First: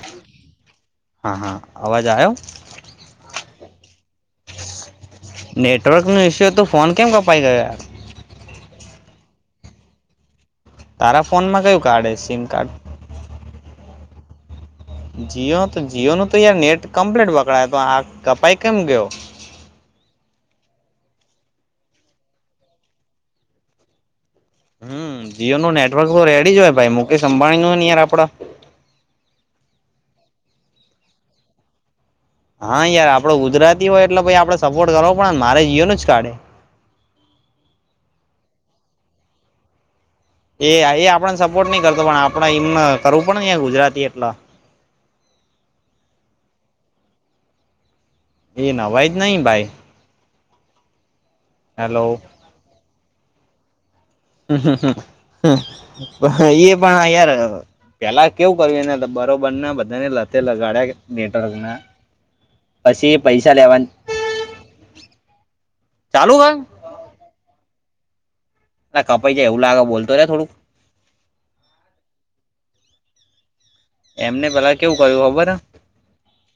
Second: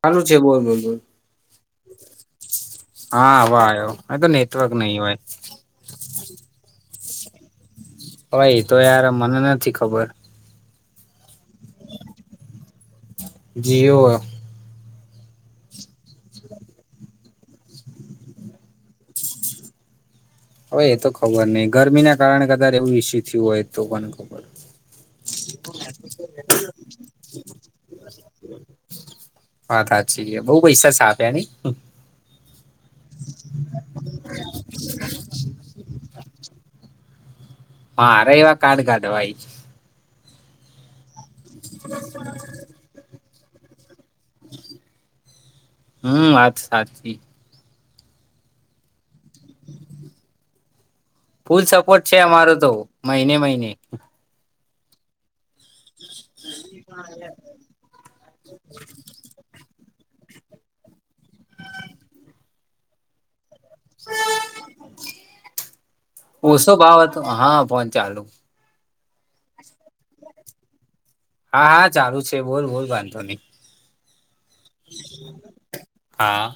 ચાલુ છે બોલ બોલ બોલ હા હા આવાજ આવ હા હ આવ્યો તો નેટવર્ક નહી હોય નેટવર્કનુંઇ્ય હત તો ફોન કેમ કપાઈ ગયો હ એ તો યાર મને નથી ખબર તારા ફોનમાં કયું કાર્ડ હ સિમ કાર્ડ જઓ જીઓ તો જીઓ ન તો યાર નેટ કમ્પ્લીટ વકરાાય તો આ કપાઈ કેમ ગયો હવે એ તો ખબર નહ ગરમી ના કારણે કદર એવું ઈ્યુ થયું હોય તો પણ ખબર હમ જીઓ નું નેટવર્ક તો રેડી જ હોય, ભાઈ મુકેશ અંબાણી નું યાર આપડા હા સાચી બઉ પૈસા છ આપ્યાની હા યાર આપડો ગુજરાતી હોય એટલેાઈ આપડે સપોર્ટ કરવો પણને મારે જઈએનું જ કાઢે હા અરે એવા કાડ કાઢ ભાઈ એ એ આપડને સપોર્ટ નઈ કરતો પણ આપડે એમ કરવું પડ ગુજરાતી એટલે હમ વાત સાચી એ નવાય જ નહીિ ભાઈ ફૂલ હેલો સપોર્ટ છે અમારો તો મહિને મહિને હમ હમ હ એ પણ યાર પેલા કેવું કર્યું એના બરોબર ના બધાને લતે લગાડ્યા નેટવર્ક ના પછી એ પૈસા લેવાની ચાલુ કર ઓછો ભાવ હતો હા ફોન ચાલુ ના કપાઈ છે એવું લાગે બોતો ને થોડું હા હા ચાલુ છે બોલ બોલ વાંધો નહીિ એમને ભેલા કેવું કર્યું ખબર હા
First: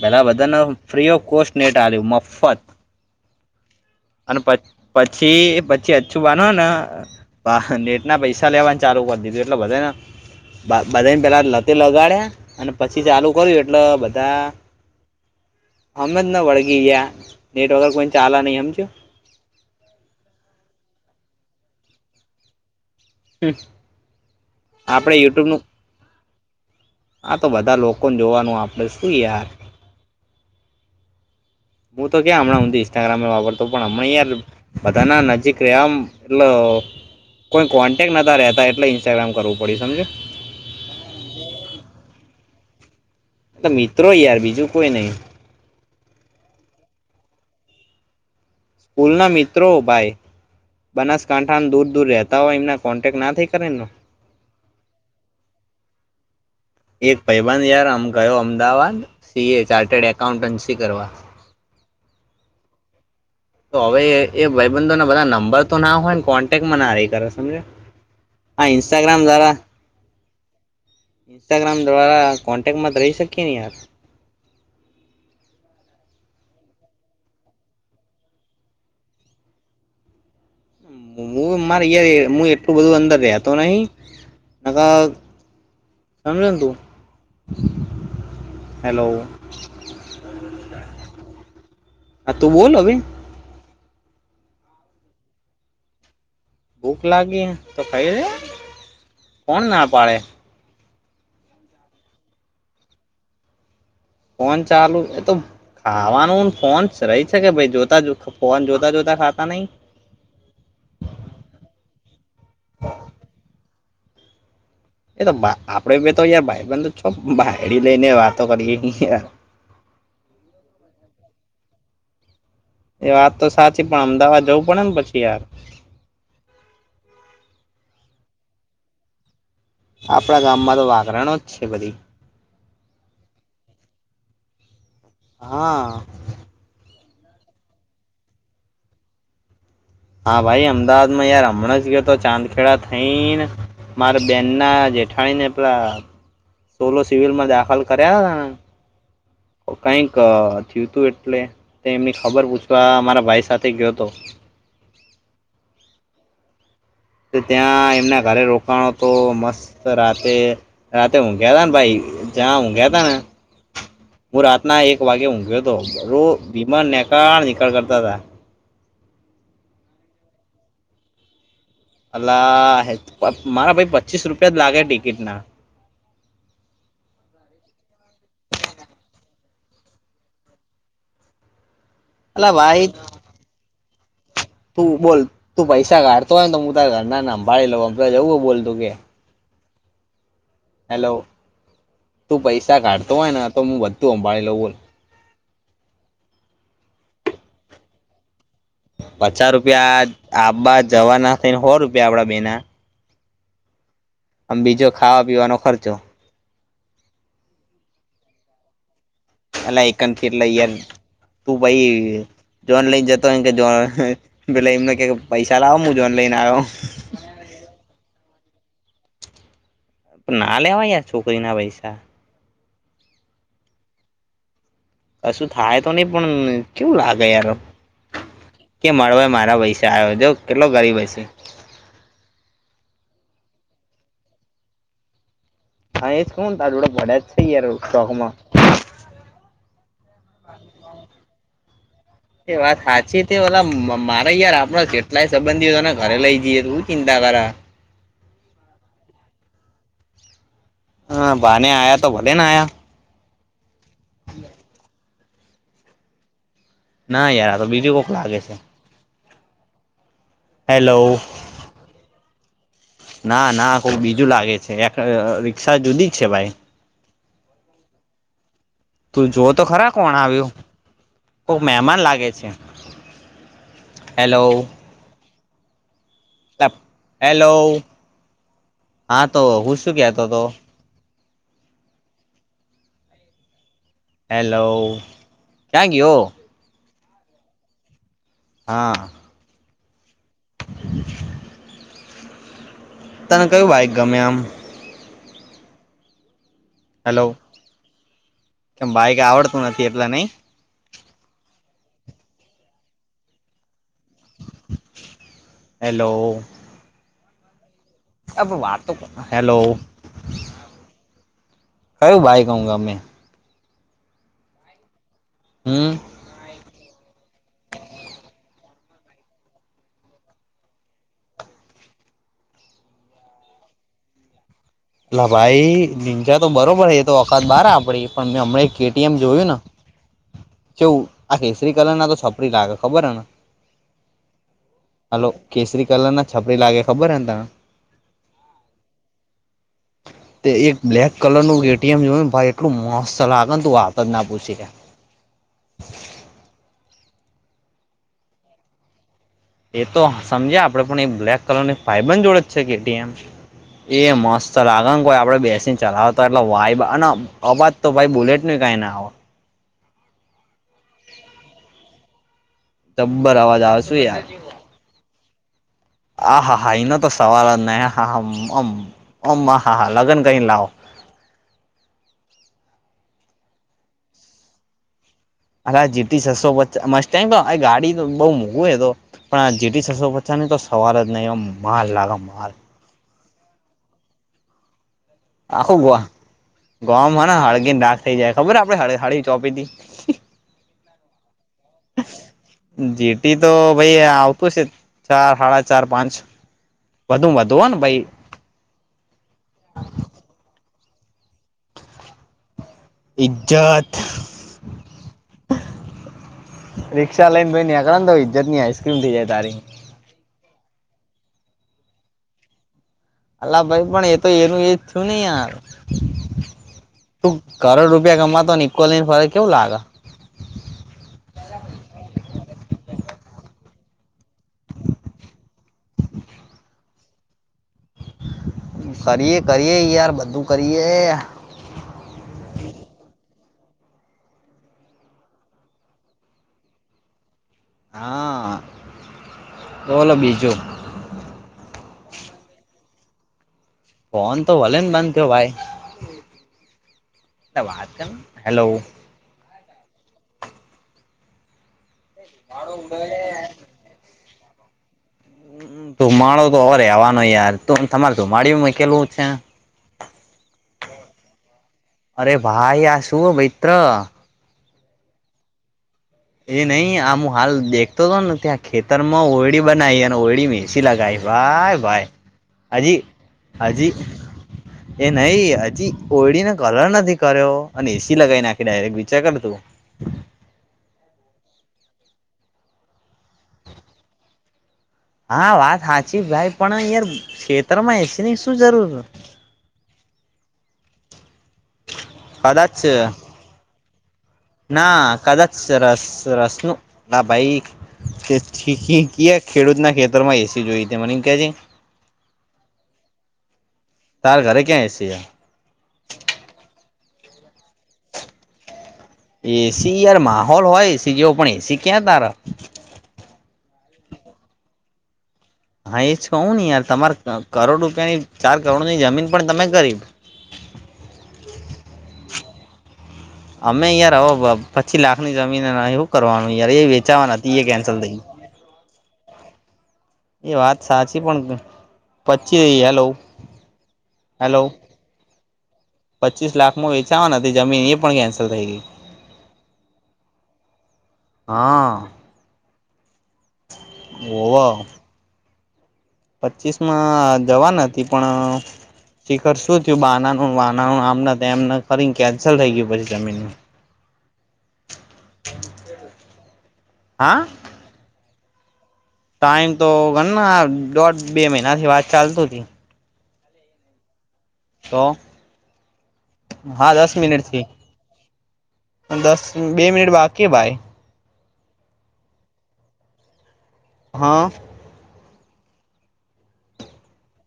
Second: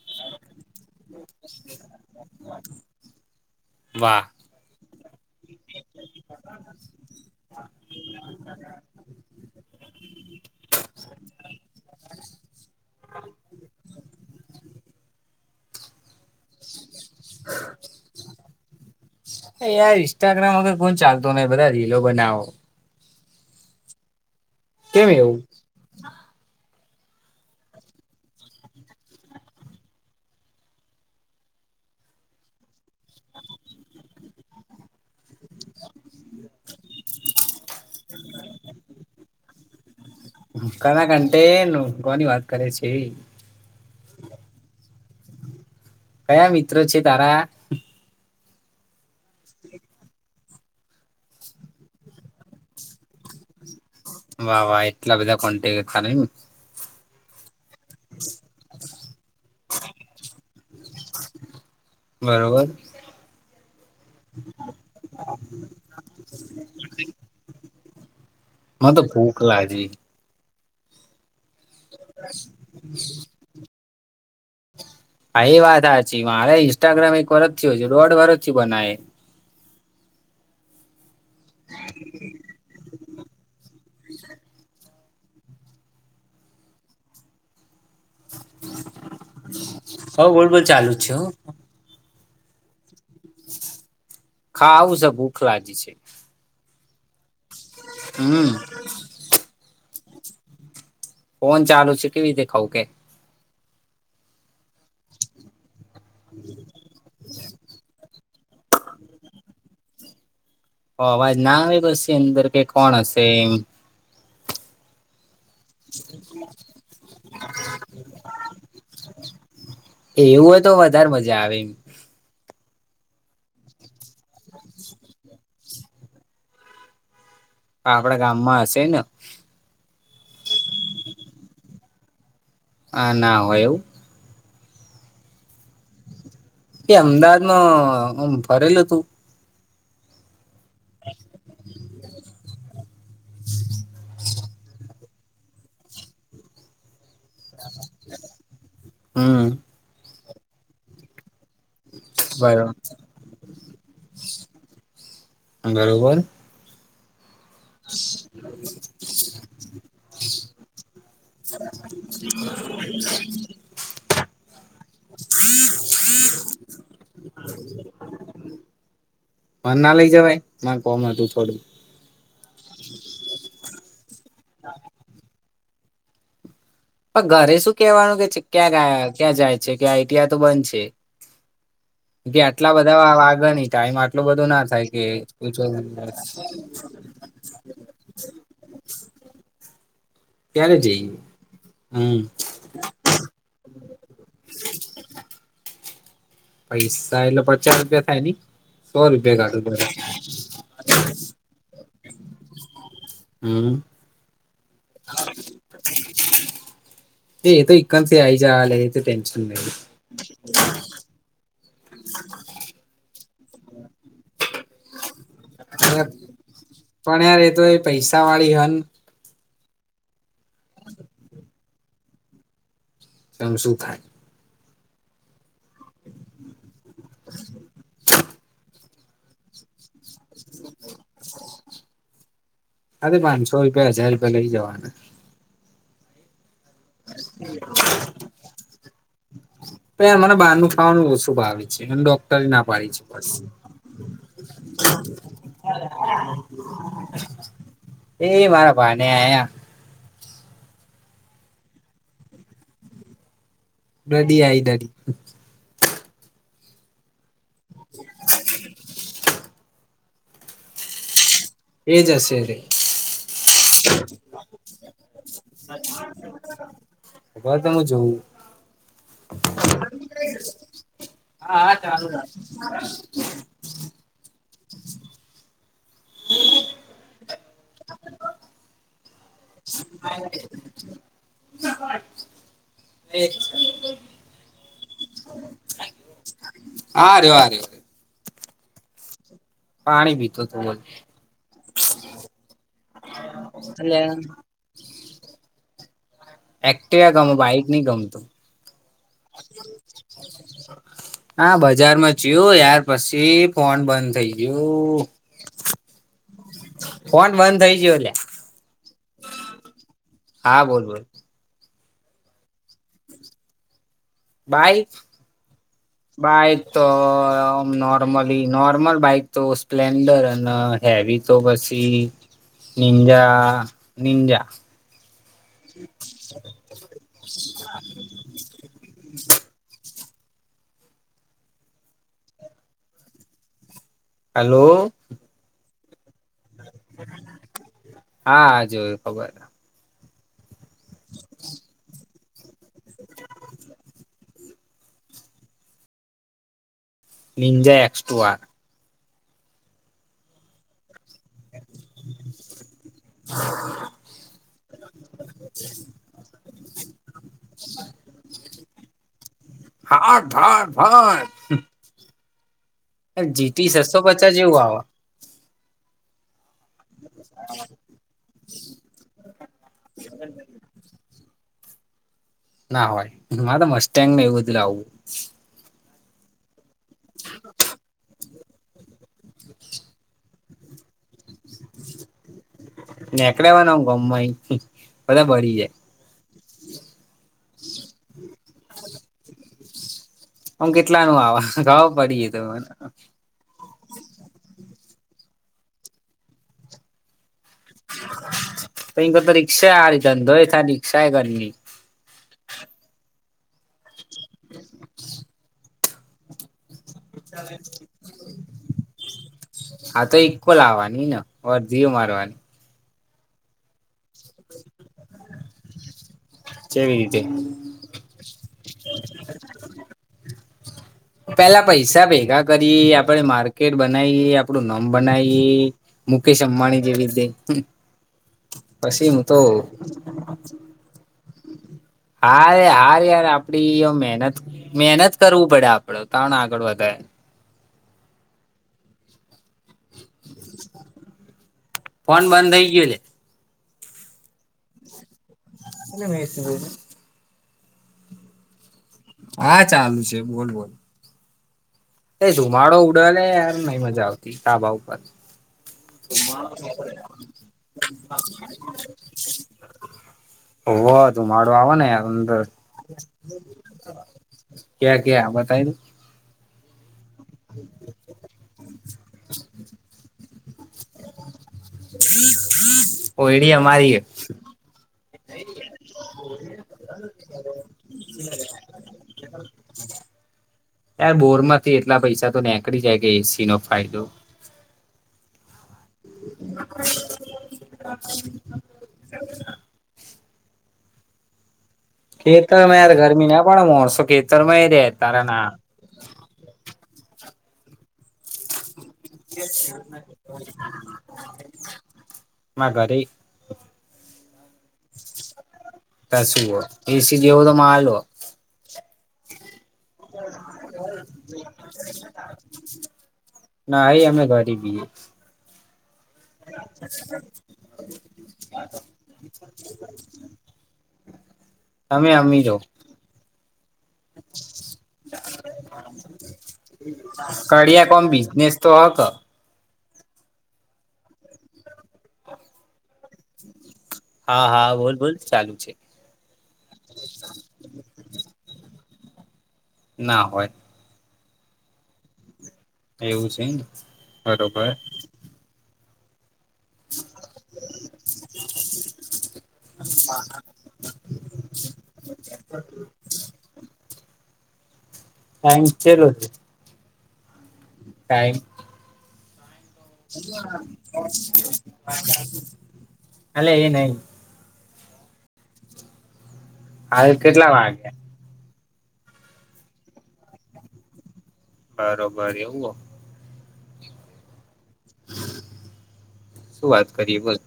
પેલા બધાને ફ્રી ઓફ કોસ્ટ નેટ આ્યું મફત વાહ પછી પછી અછું બાંધ ને ના પૈસા લેવા ચાલુ કર દીધ એટલે બધાને બધાને પેલા લતે લગાડ્યા અને પછી ચાલુ કર્યું એટલેધા તા અમેજ ન વળગીગ્યા નેટ વગર કોઈ ને ચાલે નહી એમ કેમ. એ યાર ઇન્સ્ટાગ્રામ વગર કોઇને ચાલતો નઈ બધા રીલો બનાવે. હ કેમ આપણે એવું યુટ્યુબનું આ તો બધા લોકોને જોવાનું આપણે શું યાર હું તો્યાં હમણાં હ ઇન્સ્ટાગ્રામમે વાપરતો પણ હમણાં યાર બધા ના નજીક રમ એટલે કોઈ કોન્ટેક્ટ નતા રહેતા એટલે ઇન્સ્ટાગ્રામ કરવું પડે સમજે કના ઘંટેે ઘની વાત કરે છે એ મિત્રો યાર બીજું કોઈ નહી કયા મિત્રો છે તારા પૂલ ના મિત્રો ભાઈ બનાસકાંઠા દૂર દૂર રહેતા હોય એમને કોન્ટેક ના થઈ કરે એ વાહ વાહ એટલા બધા કોન્ટ ખમ એક ભાઈબંધ યાર આમ ગયો Ahmedabad C A, chartered accountancy કરવા. બરોબર. તો હવે એ ભાઈબંધોને બધા નંબર તો ના હોય ને કોન્ટેક્ટમાં ના રહી સમજ્યા. હા મને તો ઇસ્ટાગ્રામ ભૂખ દ્વારા. લાગી ઇન્સ્ટાગ્રામ દ્વારા કોન્ટેક્ટમાં તો રહી શકીએ ને યાર. હા એ વાત સાચી મારે ઇન્સ્ટાગ્રામ એક વરહ જ થ્યું હજી દોઢ વરહ થ્યું બનાવી. હું મારે યાર એ હું એટલું બધું અંદર [unintelligible] તો નહી [inaudible] હેલો. હવ બોલ બોલ ચાલુ જ છે હો આ તું બોલ હવે. ખાવું સે ભૂખ લાગી સે. ભૂખ લાગી હે તો ખઈ લે હમ કોણ ના પાડે. ફોન ચાલુ છે કેવી રીતે ખ‌ઉ કે. ફોન ચાલુ એ તો ખાવાનું ને ફોન રહી શકે ભઈ જોતા જોતા. ફોન જોતા જોતા ખાતા નહી. અવાજ ના આવે પસી અંદર કે કોણ હશે એમ. એ તો બા આપડે બે તો યાર ભાઈબંધ જ છો, બાયરી લઈને વાતો કરીએ [unintelligible] એવું હોય તો વધારે મજા આવે એમ. એ વાત તો સાચી પણ અમદાવાદ જવું પડે ને પછી યાર. આપડા ગામમાં હશે ને. આપણા ગામમાં તો વાઘરણો જ છે બધી. આ ના હોય એવું? હા. એ અમદાવાદમાં ઓમ ફરેલો તું. હા ભાઈ અમદાવાદ માં યાર હમણાં જ ગયો તો ચાંદખેડા થઈ ને. મારા બેન ના જેઠાણીને પેલા સોલો સિવિલ માં દાખલ કર્યા હતા. હમ્મ. કઈક થીયું તું એટલે તે એમની ખબર બરોબર પૂછવા મારા ભાઈ સાથે ગયો તો. બરોબર. તો ત્યાં એમના ઘરે રોકાણો તો મસ્ત રાતે. રાતે ઊંઘ્યાતા ને ભાઈ જ્યાં ઊંઘ્યાતા ને. હું રાતના એક વાગે ઊંઘ્યો હતો તો વીમાન નિકળ નીકળ કરતા તા. મને ના લઈ જવાય મને કોમ હતું થોડું. અલા [inaudible] મારા પાઈ પચીસ રૂપિયા જ લાગે હે ટિકિટ ના પણ ઘરે શું કેવાનું કે ચી ક્યાં ગયા, ક્યાં જાય છે, કે આ આઈટીઆ તો બંધ છે. કે અલા આટલા ભાઈ બધા વાગે ની ટાઈમ આટલો બધો ના. થાય તું કે બોલ. તું પૈસા કાઢતો હોયને. તો હું ત ઘરનાને સંભાળી લઉ જવું. બોલ તું કે. ક્યારે હેલો. જઈએ હમ તું પૈસા કાઢતો હોય ને, તો હું બધું સંંભાળી લઉં હોને. પૈસા એટલે પચાસ રૂપિયા થાય ને? પચાસ રૂપિયા આપ બા જવાના થઈ ને સો રૂપિયા આપડા બેના. હમ્મ. આમ બીજો. ખાવા પીવાનો ખર્ચો એ તો થી આઈ જ [inaudible] લ તો ટેન્શન નહી કેટલે યાર [inaudible] તું ભાઈ જોન લઈ જતો હોય જો પેલા એમને. પૈસા લાવો મુ જોન લઈને આયો. પણ યાર એ તો એ પૈસા વાળી હન. પણ ના લેવાય યાર છોકરી ના પૈસા. એમ શું થાય. કશું થાય તો નહીં પણ કેવું લાગે યાર. કે મળવાય મારા પૈસે આયો જો કેટલો ગરીબ હયશે. અરે પાચસો રૂપિયા, હજાર રૂપિયા લઈ જવાનું. હા! એ શન તડા ભરા જ છેયાર શોખ માં. પ મને બહારનું ખાવાનું ઓછું ભાવે છે. એ ડોક્ટરી એ ના વાત પાડી છે. સાચી બસ તે ઓલા મારે યાર આપણા કેટલાય સંબંધીઓને ઘરે લઈ જઈએ. તોું ચિંતા કરા. એ મારા પાને આ. હા! બાહને આયા તો, ભલેે ના આયા. ગડી આઈ દડી. ના યાર. તો બીજું કોક લાગે છે. હેલો. એજ હશે રે ના ના કો બીજું લાગે છે. એક રિક્ષા જુદી જ છે ભાઈ. બર તો હું જોઉું. તું જોવ તો ખરા કોણ આવ્યું? હા કોક હા! મહેમાન ચાલુ. લાગે છે હેલો. હેલો. હા! તો હું શું કહતો હતો? [inaudible] હેલો. ક્યાં ગયો? હા રહ્યો. હા! પાણી પીતો હતો બ. તને કયું બાઇક ગમે આમ? એક્ટિવ ગમે. બાઈક નહી ગમતું. કે બાઈકા આવડતું નથી. એલા નહી? હા! બજારમાં જયું યાર. પછી ફોન બંધ થઇ ગયું. હેલો. ફોન બંધ થઈ ગયો એટલે. અ વાત તો. હેલો. હા! બોલ બોલ. કયું બાઈક તને ગમે? ભાઈ. હમ! બાઈક તો, આમ નોર્મલી નોર્મલ બાઈક તો સ્પ્લેન્ડર અને. હેવી તો પસી નિંજા નિંજા. લ ભાઈ. લીંચા તો બરોબર હ. એ તો ઔકાત બારહ આપડી પણ. મેં હમણા કેટીએમ જોયું ને. કેવું? આ કેસરી કલર ના તો, છપરી લાગે. ખબર હને? હલો. હલો. કેસરી કલર ના છપરી લાગે. ખબર હને તને? હા, હ જોયું ખબર તે એક બ્લેક કલર ન એટીએમ જોયું ને ભાઈ. એટલું મસ્ત લાગે ને, તું વાતો જ ના પૂછી લે. નિંજે એસ્ટ ટુઆ. એ તો સમજ્યા આપડે પણ. એ બ્લેક કલરની ફાઈબ જોડે જ છે કે એમ. એ મસ્ત લાગે ને. કોઈ આપડે બેસીને ચલાવતા, એટલે વાયબ અને અબ. તો ભાઈ બુલેટ ન કઈ ના હો. [unintelligible] જબ્બર અવાજ જીટી આવે શું છસો યાર પચાસ જેવું આવ. આ હા હા. એનો તો સવાલ જ નહી. હમમહા હા લગ્ન કઈ લાવો. ના હોય. મારે તો મસ્ેંગ એવું બધું લાવવું. અ જીતી છસો. મસ્ત ટાઈમ, ગાડી તો બહુ મોઘું એ તો. પણ આ જેટી સસો પછા નની તો સવાર જ નહી એ માલ લાગે માલ, નેકળેવાના ગમમા આખું ગોવા ગોવામાં ને હળગીને દાક થઈ જાય ખબર આપણે હળ હળી ચોપી હતી. ઓમ કેટલા નુ આવ ખબર પડી એ તો મને. ઈતો ભઈ આવતું છે ચાર સાડા ચાર પાંચ વધુ વધુ હોય ને ભઈ. [unintelligible] તો રિક્ષા આર ધંધોય થ ને રિક્ષા એ ઘરીની. ઇજ્જત. [inaudible] રીક્ષા લઈને ભઈ નેકળેને તો ઈજ્જત નીઈસ્ક્રીમ થઇ જાય તારી, હા, તો ઈક્કો લાવવાની ને વરધીઓ મારવાની, અલ્લાહ ભાઈ પણ એ તો એનું એજ થયું ને યાર કેવી રીતે તું કરોડ રૂપિયા કમાતોને ઈકો લઈને ફરે કેવું લાગે, પેલા પૈસા ભેગા કરીએ આપણેે માર્કેટ બનાવીએ, આપડું નોમ બનાવી મુકેશ અંબાણી જેવી રીતે પછી હું કરીએ તો કરીયે યાર બધું કરીએ, હા, હાર યાર આપડી મહેનત મહેનત કરવું પડે આપ. તણ આગળ વધે. હા, બોલો બીજું? ફોન બંધ થઈ ગયો છે, ફોન તો ભલે ને બંધ થયો ભાઈ, [unintelligible] વાત કર ને હેલો, હા ચાલુ છે, બોલ બોલ એ ધુમાડો ઉડેને નહી મજા આવતી ધાબા ઉપર ધુમાડો તો હો રવાનો યાર ત તમારે ધુમાડી મુકેલું છે, હોવ ધુમાડો આવે ને અરે અંદર ભાઈ આ શું હો મિત્ર ક્યાં ક્યા બતાય એ નહ આમું હાલ દેખતો હતો ને ત્યાં ખેતર માં ઓરડી બનાવી અને ઓરડી મેસી લગાઈ ભાય ભાય અજી ઓયડી હજી અમારી હે. એ નહી હજી ઓયળીને કલર નથી કર્યો અને એસી લગાવી નાખી ડાયરેક્ટ વિચાર કર તું, યે બોર માંથી એટલા પૈસા તો નીકળી જાય કે એસી નો ફાયદો આ વાત સાચી ભાઈ પણ યાર ષેતર માં એસીની શું જરૂર કદાચ ખેતરમે યાર ગરમી ના પણ મોણશો કે ના કદાચ [unintelligible] ભાઈ [unintelligible] ખેડૂત ના ખેતરમાં એસી જોઈછે મને કે જે ને મા ઘરે તાર ઘરે ક્યાં એસી પાસું હો એસી એવું તો જેવો તો માલ હો એ. સી યાર માહોલ હોય જેવો પણ એ. સી ક્યાં સારા ના એ અમે કરી તી હા, એ જ કહું ને યાર તમારે કરોડ રૂપિયાની ચાર કરોડની જમીન પણ તમે કરી, તમે અમી જ અમે યાર હવે પ્પચી લાખની જમીન અને હુ કરવાનું યાર એ વેચાવાની હતી એ કડિયા કેન્સલ કોમ થઈ. બિઝનેસ તો આકા એ વાત સાચી પણ પછી, હેલો હા હેલો હા બોલ બોલ ચાલુ છે પચીસ લાખમાં વેચાવાની હતી જમીન એ પણ કેન્સલ થઈ ગઈ, ના હોય હ એવું છે, બરોબર પચીસ માં દેવા નથી પણ શીખર શું થયું બાનાનું વાનાનું આમના તેમ કરીને કેન્સલ થઈ ગયું પછી જમીનનું, [inaudible] ટાઈમ ચેટલો થ્યો હા કાઈ ટાઈમ તો ઘણના દોઢ બે મહિનાથી વાત ચાલતી તી હાલે એ નહી તો હા હાલ દસ મિનિટ કેટલા થી વાગ્યા દસ બે મિનિટ બાકી હે ભાઈ બરોબર એવું હો હા શું વાત કરીએ બોલ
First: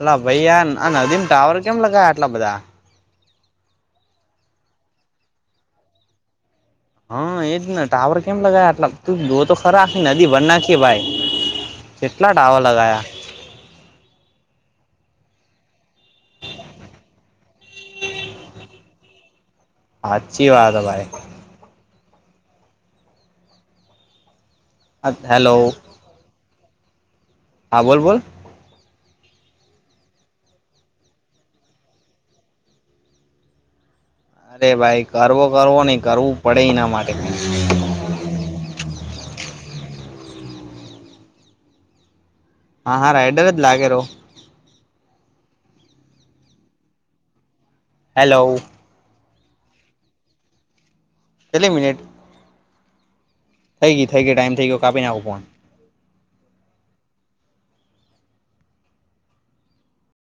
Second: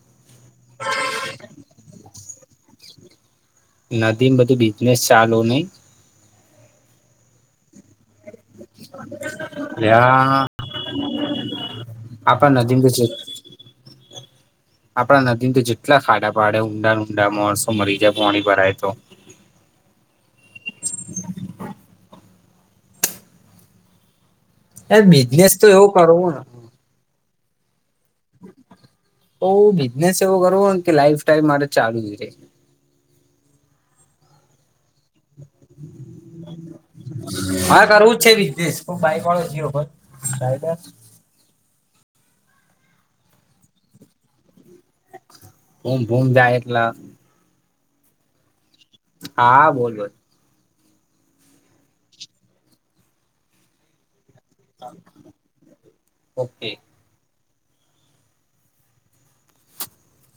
અલા ભઈ આ આ નદી ટાવર કેમ લગાયા આટલા બધા નદી બધું બિઝનેસ ચાલુ નહી હ એજને ટાવર કેમ લગાવ આટલા તું જો તો ખરા આખી નદી લ્યા વન નાકેવાય કેટલા ટાવર આપણા નદીમ લગાયા [inaudible] આપડા નદી તો જેટલા ખાડા પાડે ઊંડા ઊંડા માણસો મરી જાય પોણી ભરાય તો હાચી વાત હે ભાઈ એ બિઝનેસ હેલો તો એવું કરવું ન હા બોલ બોલ તો બિઝનેસ એવો કરવો કે લાઈફ ટાઈમ મારે ચાલુ જ રે અરે ભાઈ કરવો કરવો નઈ કરવું પડે એના માટે હા કરવુંજ છે બિઝનેસ હ બાઈક વાળો જયો બર રાઈડર હા હા રાઇડર જ લાગે રો ભુમ ભુમ જા એટલા હેલો હા બોલ બોલ કેટલી મિનિટ કઈ નઈ થઈ ગ્યો ટાઈમ થઈ ગયો કાપી નાખો ફોન ઓકે